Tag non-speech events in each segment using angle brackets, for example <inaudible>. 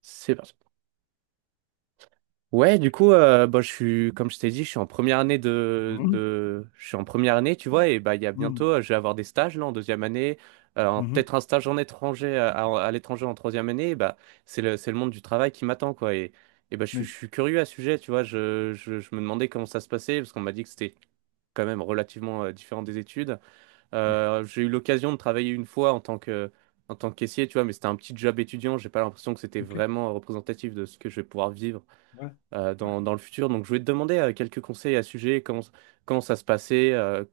C'est parti. Ouais, du coup, bah, je suis, comme je t'ai dit, je suis en première année Mhm, tu vois, et bah, il y a bientôt, mhm, je vais avoir des stages, là, en deuxième année, mhm. peut-être un stage en étranger, à l'étranger en troisième année, et bah, c'est le monde du travail qui m'attend, quoi, et bah, je Oui, suis curieux à ce sujet, tu vois, je me demandais comment ça se passait, parce qu'on m'a dit que c'était quand même relativement différent des études. oui, J'ai eu l'occasion de travailler une fois en tant que caissier, tu vois, mais c'était un petit job étudiant. J'ai pas l'impression que c'était ok. vraiment représentatif de ce que je vais pouvoir vivre Ouais, ouais, dans le futur. Donc, je voulais te demander quelques conseils à ce sujet, comment ça se passait,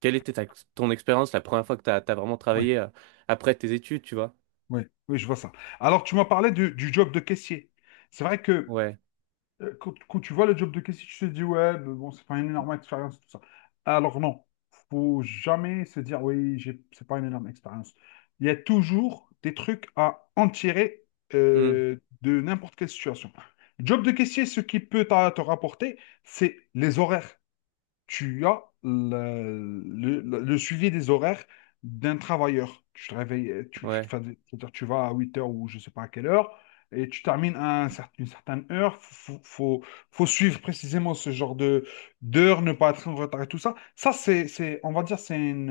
quelle était ton expérience la première fois que tu as vraiment ouais, travaillé après tes études, tu vois? ouais, oui, je vois ça. Alors, tu m'as parlé du job de caissier. C'est vrai que Ouais. Quand tu vois le job de caissier, tu te dis, ouais, mais bon, c'est pas une énorme expérience, tout ça. Alors, non, faut jamais se dire, oui, c'est pas une énorme expérience. Il y a toujours des trucs à en tirer Hmm. De n'importe quelle situation. Job de caissier, ce qui peut te rapporter, c'est les horaires. Tu as le suivi des horaires d'un travailleur. Tu te réveilles, Ouais, enfin, c'est-à-dire tu vas à 8 heures ou je ne sais pas à quelle heure, et tu termines à une certaine heure. Faut suivre précisément ce genre de d'heures, ne pas être en retard et tout ça. Ça, on va dire, c'est une,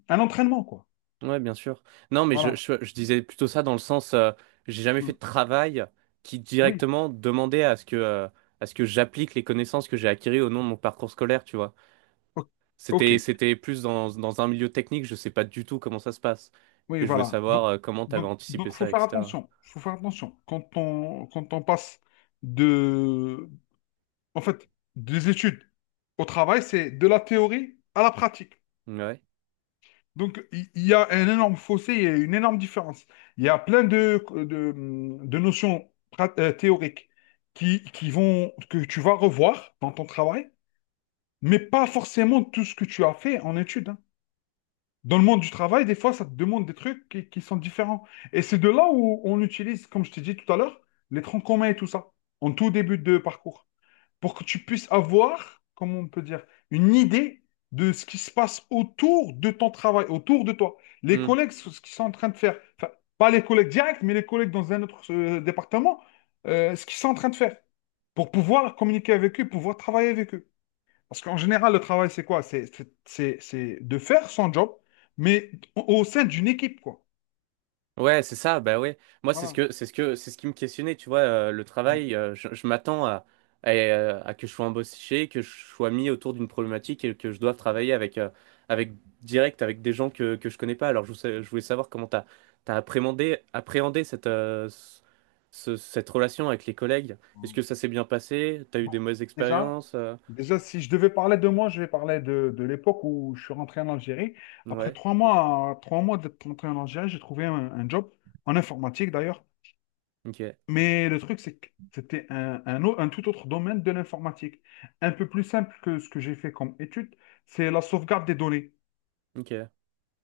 euh, un entraînement, quoi. ouais, bien sûr. Non, mais Voilà. Je disais plutôt ça dans le sens, j'ai jamais fait Mm. de travail qui Oui. directement demandait à ce que j'applique les connaissances que j'ai acquises au nom de mon parcours scolaire, tu vois. O- OK. C'était plus dans un milieu technique, je sais pas du tout comment ça se passe. Oui, Et je voulais voilà. savoir Donc, comment tu avais anticipé faut ça, faire etc. attention. Faut faire attention. Quand on passe de en fait, des études au travail, c'est de la théorie à la pratique. Ouais. Donc, il y a un énorme fossé, il y a une énorme différence. Il y a plein de notions théoriques qui vont, que tu vas revoir dans ton travail, mais pas forcément tout ce que tu as fait en études, hein. Dans le monde du travail, des fois, ça te demande des trucs qui sont différents. Et c'est de là où on utilise, comme je t'ai dit tout à l'heure, les troncs communs et tout ça, en tout début de parcours, pour que tu puisses avoir, comment on peut dire, une idée de ce qui se passe autour de ton travail, autour de toi. Les Mmh. collègues, ce qu'ils sont en train de faire, enfin, pas les collègues directs, mais les collègues dans un autre département, ce qu'ils sont en train de faire, pour pouvoir communiquer avec eux, pouvoir travailler avec eux. Parce qu'en général, le travail, c'est quoi? C'est de faire son job, mais au sein d'une équipe, quoi. Ouais, c'est ça, bah ouais. Moi, Voilà. C'est ce qui me questionnait, tu vois, le travail, je m'attends à que je sois embauché, que je sois mis autour d'une problématique et que je doive travailler avec direct, avec des gens que je connais pas. Alors, je voulais savoir comment t'as appréhendé cette relation avec les collègues. Est-ce que ça s'est bien passé? T'as eu Bon, des mauvaises déjà. expériences? Déjà, si je devais parler de moi, je vais parler de l'époque où je suis rentré en Algérie. Après Ouais, trois mois d'être rentré en Algérie, j'ai trouvé un job en informatique d'ailleurs. ok, Mais le truc, c'est que c'était un tout autre domaine de l'informatique. Un peu plus simple que ce que j'ai fait comme étude, c'est la sauvegarde des données. ok.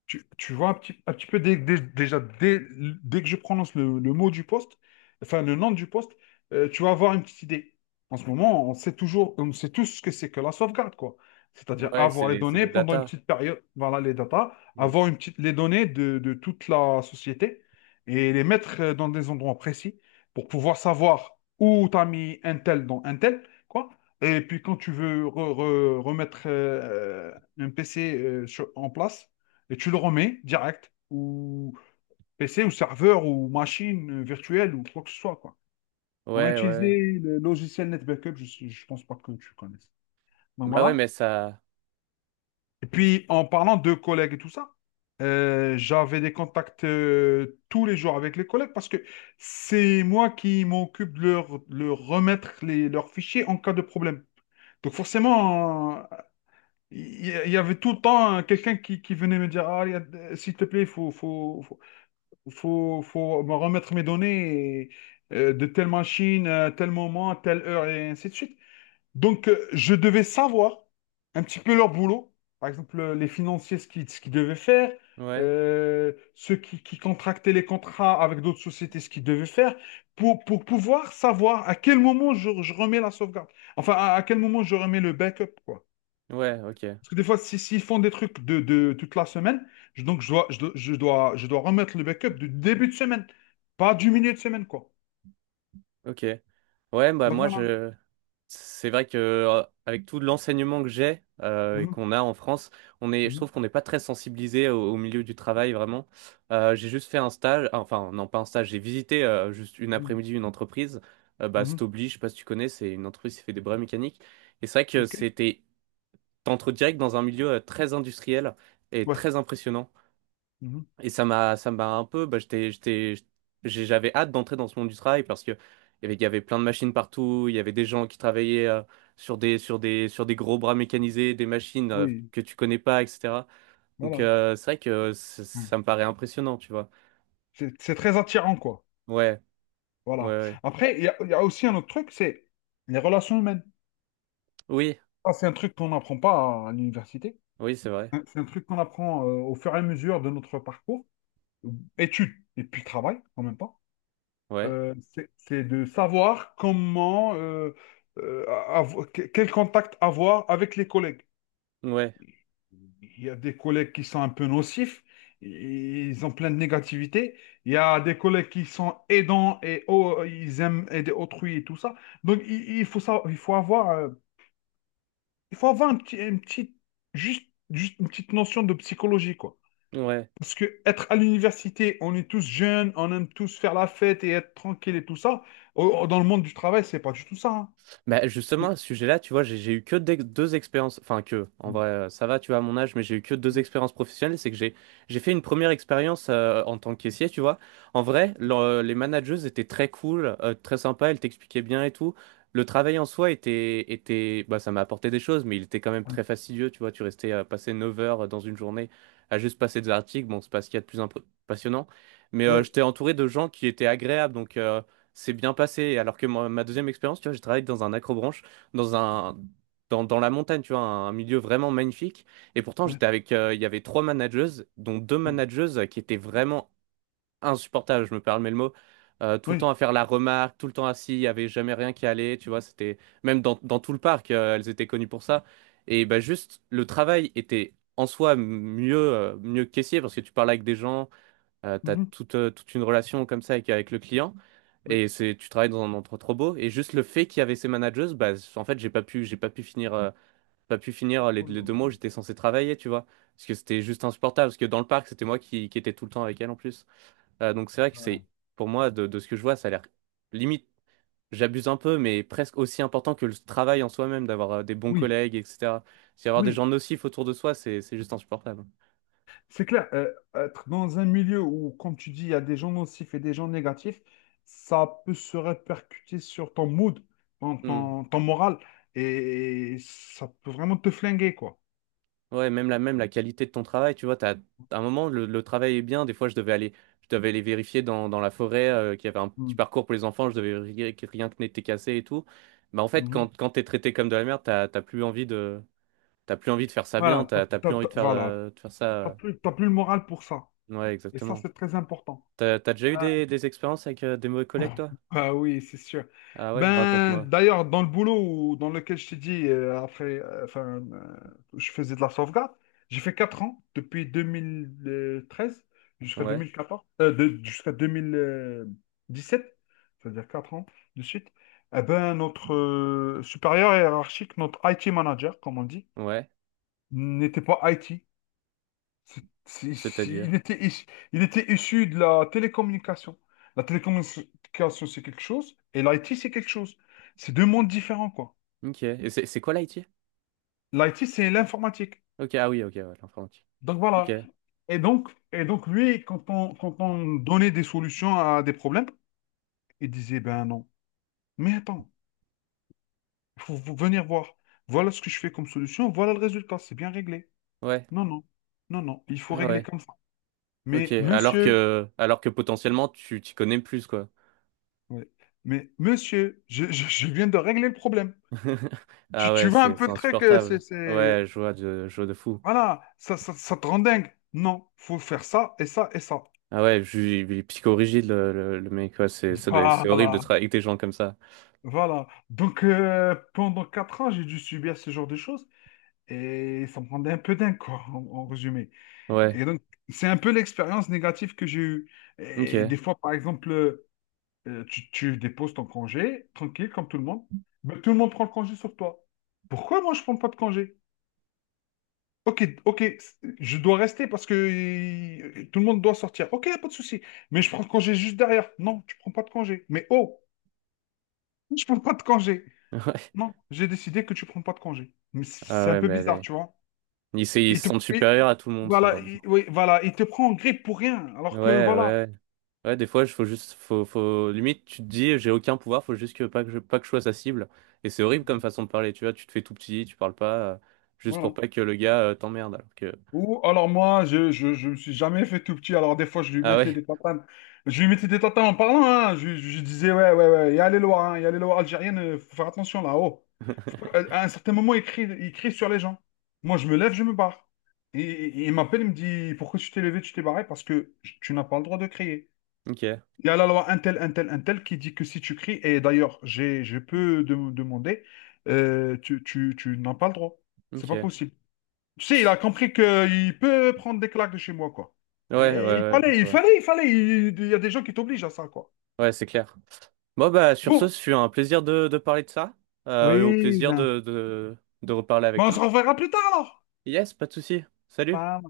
Tu vois un petit peu dès que je prononce le mot du poste, enfin le nom du poste, tu vas avoir une petite idée. En ce moment, on sait tous ce que c'est que la sauvegarde, quoi. C'est-à-dire Ouais, avoir les c'est données des pendant une datas. petite période, voilà les data, avoir Yes. Les données de toute la société, et les mettre dans des endroits précis pour pouvoir savoir où tu as mis un tel dans un tel, quoi. Et puis quand tu veux remettre un PC en place, et tu le remets direct, ou PC, ou serveur, ou machine virtuelle, ou quoi que ce soit, quoi. On a Ouais, ouais. utilisé le logiciel NetBackup, je ne pense pas que tu connaisses. Donc Bah ouais, voilà. mais ça, Et puis, en parlant de collègues et tout ça, j'avais des contacts tous les jours avec les collègues, parce que c'est moi qui m'occupe de leur remettre leurs fichiers en cas de problème. Donc forcément, y avait tout le temps quelqu'un qui venait me dire, ah, s'il te plaît, il faut me remettre mes données de telle machine, à tel moment, telle heure, et ainsi de suite. Donc, je devais savoir un petit peu leur boulot. Par exemple, les financiers, ce qu'ils devaient faire, ouais. Ceux qui contractaient les contrats avec d'autres sociétés, ce qu'ils devaient faire, pour pouvoir savoir à quel moment je remets la sauvegarde. Enfin, à quel moment je remets le backup, quoi. Ouais, ok. Parce que des fois, s'ils font des trucs de toute la semaine, je dois remettre le backup du début de semaine, pas du milieu de semaine, quoi. Ok. Ouais, bah Donc moi voilà. je c'est vrai que avec tout l'enseignement que j'ai et Mhm, qu'on a en France, on est je mhm, trouve qu'on n'est pas très sensibilisé au milieu du travail vraiment. J'ai juste fait un stage, enfin non pas un stage, j'ai visité juste une après-midi une entreprise, bah mhm, mhm. Stobli, je sais pas si tu connais, c'est une entreprise qui fait des bras mécaniques et c'est vrai que OK. c'était t'entres direct dans un milieu très industriel et Ouais. très impressionnant. Mhm. Et ça m'a un peu, bah, j'avais hâte d'entrer dans ce monde du travail parce que il y avait plein de machines partout, il y avait des gens qui travaillaient sur des gros bras mécanisés, des machines Oui, que tu connais pas, etc. Donc voilà. C'est vrai que Ouais. ça me paraît impressionnant, tu vois. C'est très attirant, quoi. Ouais, ouais, Voilà. ouais. Après, il y a, aussi un autre truc, c'est les relations humaines. Oui, Ça, c'est un truc qu'on n'apprend pas à l'université. oui, c'est vrai. Hein, c'est un truc qu'on apprend au fur et à mesure de notre parcours, études et puis travail, en même temps. Ouais, C'est de savoir comment, quel contact avoir avec les collègues. ouais, Il y a des collègues qui sont un peu nocifs, ils ont plein de négativité. Il y a des collègues qui sont aidants et oh, ils aiment aider autrui et tout ça. Donc il faut ça, il faut avoir juste, juste une petite notion de psychologie, quoi. ouais. Parce que être à l'université, on est tous jeunes, on aime tous faire la fête et être tranquille et tout ça. Dans le monde du travail, c'est pas du tout ça, hein. Bah C'est- justement, à ce sujet-là, tu vois, j'ai eu que deux expériences, enfin que, en vrai, ça va, tu vois, à mon âge, mais j'ai eu que deux expériences professionnelles. C'est que j'ai fait une première expérience en tant que caissier, tu vois. En vrai, les manageuses étaient très cool, très sympas, elles t'expliquaient bien et tout. Le travail en soi était, bah ça m'a apporté des choses, mais il était quand même très fastidieux, tu vois. Tu restais passer 9 heures dans une journée à juste passer des articles, bon, c'est pas ce qu'il y a de plus passionnant. Mais Oui, j'étais entouré de gens qui étaient agréables. Donc, c'est bien passé. Alors que moi, ma deuxième expérience, tu vois, j'ai travaillé dans un accrobranche, dans un, dans la montagne, tu vois, un milieu vraiment magnifique. Et pourtant, oui, il y avait trois manageuses, dont deux manageuses qui étaient vraiment insupportables, je me permets le mot. Tout le oui, temps à faire la remarque, tout le temps assis, il n'y avait jamais rien qui allait, tu vois, c'était, même dans tout le parc, elles étaient connues pour ça. Et bah juste, le travail était en soi mieux que caissier parce que tu parles avec des gens, tu as mhm, toute une relation comme ça avec le client. oui. Et tu travailles dans un endroit trop beau. Et juste le fait qu'il y avait ces managers, bah, en fait, j'ai pas pu finir, Ouh là les là. deux mois où j'étais censé travailler, tu vois. Parce que c'était juste insupportable. Parce que dans le parc, c'était moi qui étais tout le temps avec elle en plus. Donc c'est vrai que Voilà. c'est, pour moi, de ce que je vois, ça a l'air limite, j'abuse un peu, mais presque aussi important que le travail en soi-même, d'avoir des bons Oui, collègues, etc. Si avoir des oui, gens nocifs autour de soi, c'est juste insupportable. c'est clair. Être dans un milieu où, comme tu dis, il y a des gens nocifs et des gens négatifs, ça peut se répercuter sur ton mood, Hmm. Ton moral, et ça peut vraiment te flinguer, quoi. Ouais, même la qualité de ton travail, tu vois, à un moment le travail est bien, des fois je devais aller vérifier dans la forêt qu'il y avait un petit Mm. parcours pour les enfants, je devais vérifier que rien que n'était cassé et tout. Bah en fait Mhm. Quand t'es traité comme de la merde, t'as plus envie de faire ça bien, t'as plus envie Voilà, de faire ça. T'as plus le moral pour ça. Ouais, Et ça, exactement. c'est très important. T'as déjà eu Ah, des expériences avec des mauvais collègues <laughs> toi? ah oui, c'est sûr. Ah ouais, Ben, raconte-moi. d'ailleurs, dans le boulot dans lequel je t'ai dit, je faisais de la sauvegarde, j'ai fait 4 ans, depuis 2013 jusqu'à Ouais, 2014, jusqu'à 2017, c'est-à-dire 4 ans de suite. Eh ben, notre supérieur hiérarchique, notre IT manager, comme on dit, ouais, n'était pas IT. Il c'est-à-dire. était, il était issu de la télécommunication. La télécommunication, c'est quelque chose, et l'IT, c'est quelque chose. C'est deux mondes différents, quoi. Ok. Et c'est quoi l'IT? L'IT, c'est l'informatique. Ok, ah oui, ok, ouais, l'informatique. Donc Ok. voilà. Et donc, lui, quand on donnait des solutions à des problèmes, il disait, ben non. Mais attends, il faut vous venir voir. Voilà ce que je fais comme solution, voilà le résultat, c'est bien réglé. Ouais. Non, non, non, non, il faut Ah régler ouais. comme ça. Ok, Mais monsieur, alors que potentiellement tu t'y connais plus, quoi. ouais, mais monsieur, je je viens de régler le problème. <laughs> Ah Tu ouais, vois un peu c'est le truc, insupportable. Ouais, je vois de fou. voilà, ça te rend dingue. Non, faut faire ça et ça et ça. Ah ouais, il est psychorigide, le mec, ouais, c'est, ça doit, être- c'est horrible de Voilà, travailler avec des gens comme ça. voilà. Donc, pendant 4 ans, j'ai dû subir ce genre de choses, et ça me rendait un peu dingue, quoi, en, résumé. Ouais, Et donc, c'est un peu l'expérience négative que j'ai eue. Et ok. des fois, par exemple, tu déposes ton congé, tranquille, comme tout le monde, mais tout le monde prend le congé sur toi. Pourquoi moi, je prends pas de congé? Ok, ok, je dois rester parce que tout le monde doit sortir. Ok, pas de souci. Mais je prends congé juste derrière. Non, tu prends pas de congé. Mais oh, <laughs> je prends pas de congé. <laughs> Ouais. Non, j'ai décidé que tu prends pas de congé. Mais Ah c'est un ouais, peu mais elle bizarre, est- tu vois. Ils Il se te, sentent il- supérieurs à tout le monde, ce voilà, genre de il- gens. oui, voilà, il te prend en grippe pour rien. Ouais, Alors que voilà, ouais. Ouais, des fois, il faut juste, limite, tu te dis, j'ai aucun pouvoir, faut juste que pas que je sois sa cible. Et c'est horrible comme façon de parler, tu vois, tu te fais tout petit, tu parles pas, juste pour voilà. pas que le gars, t'emmerde. Ou alors moi, je me suis jamais fait tout petit. Alors des fois, je lui Ah mettais ouais. des tatanes. Je lui mettais des tatanes en parlant. Hein. Je disais, ouais, ouais, ouais, il y a les lois, hein, il y a les lois algériennes, faut faire attention là-haut. Faut pas- <laughs> À un certain moment, il crie sur les gens. Moi, je me lève, je me barre. Il m'appelle, il me dit, pourquoi tu t'es levé, tu t'es barré? Parce que tu n'as pas le droit de crier. Ok, Il y a la loi un tel, un tel, un tel qui dit que si tu cries, et d'ailleurs, je peux demander, tu n'as pas le droit. C'est ok. pas Ouais, possible. Tu sais, il a compris qu'il peut prendre des claques de chez moi, quoi. ouais, ouais, Et ouais, je vois. Il fallait. Il y a des gens qui t'obligent à ça, quoi. Ouais, c'est clair. Bon, bah, sur ce, Bon, ce fut un plaisir de parler de ça. Et au oui, plaisir ben, de reparler avec ben on se toi. reverra plus tard, alors. Yes, pas de souci. Salut. Pas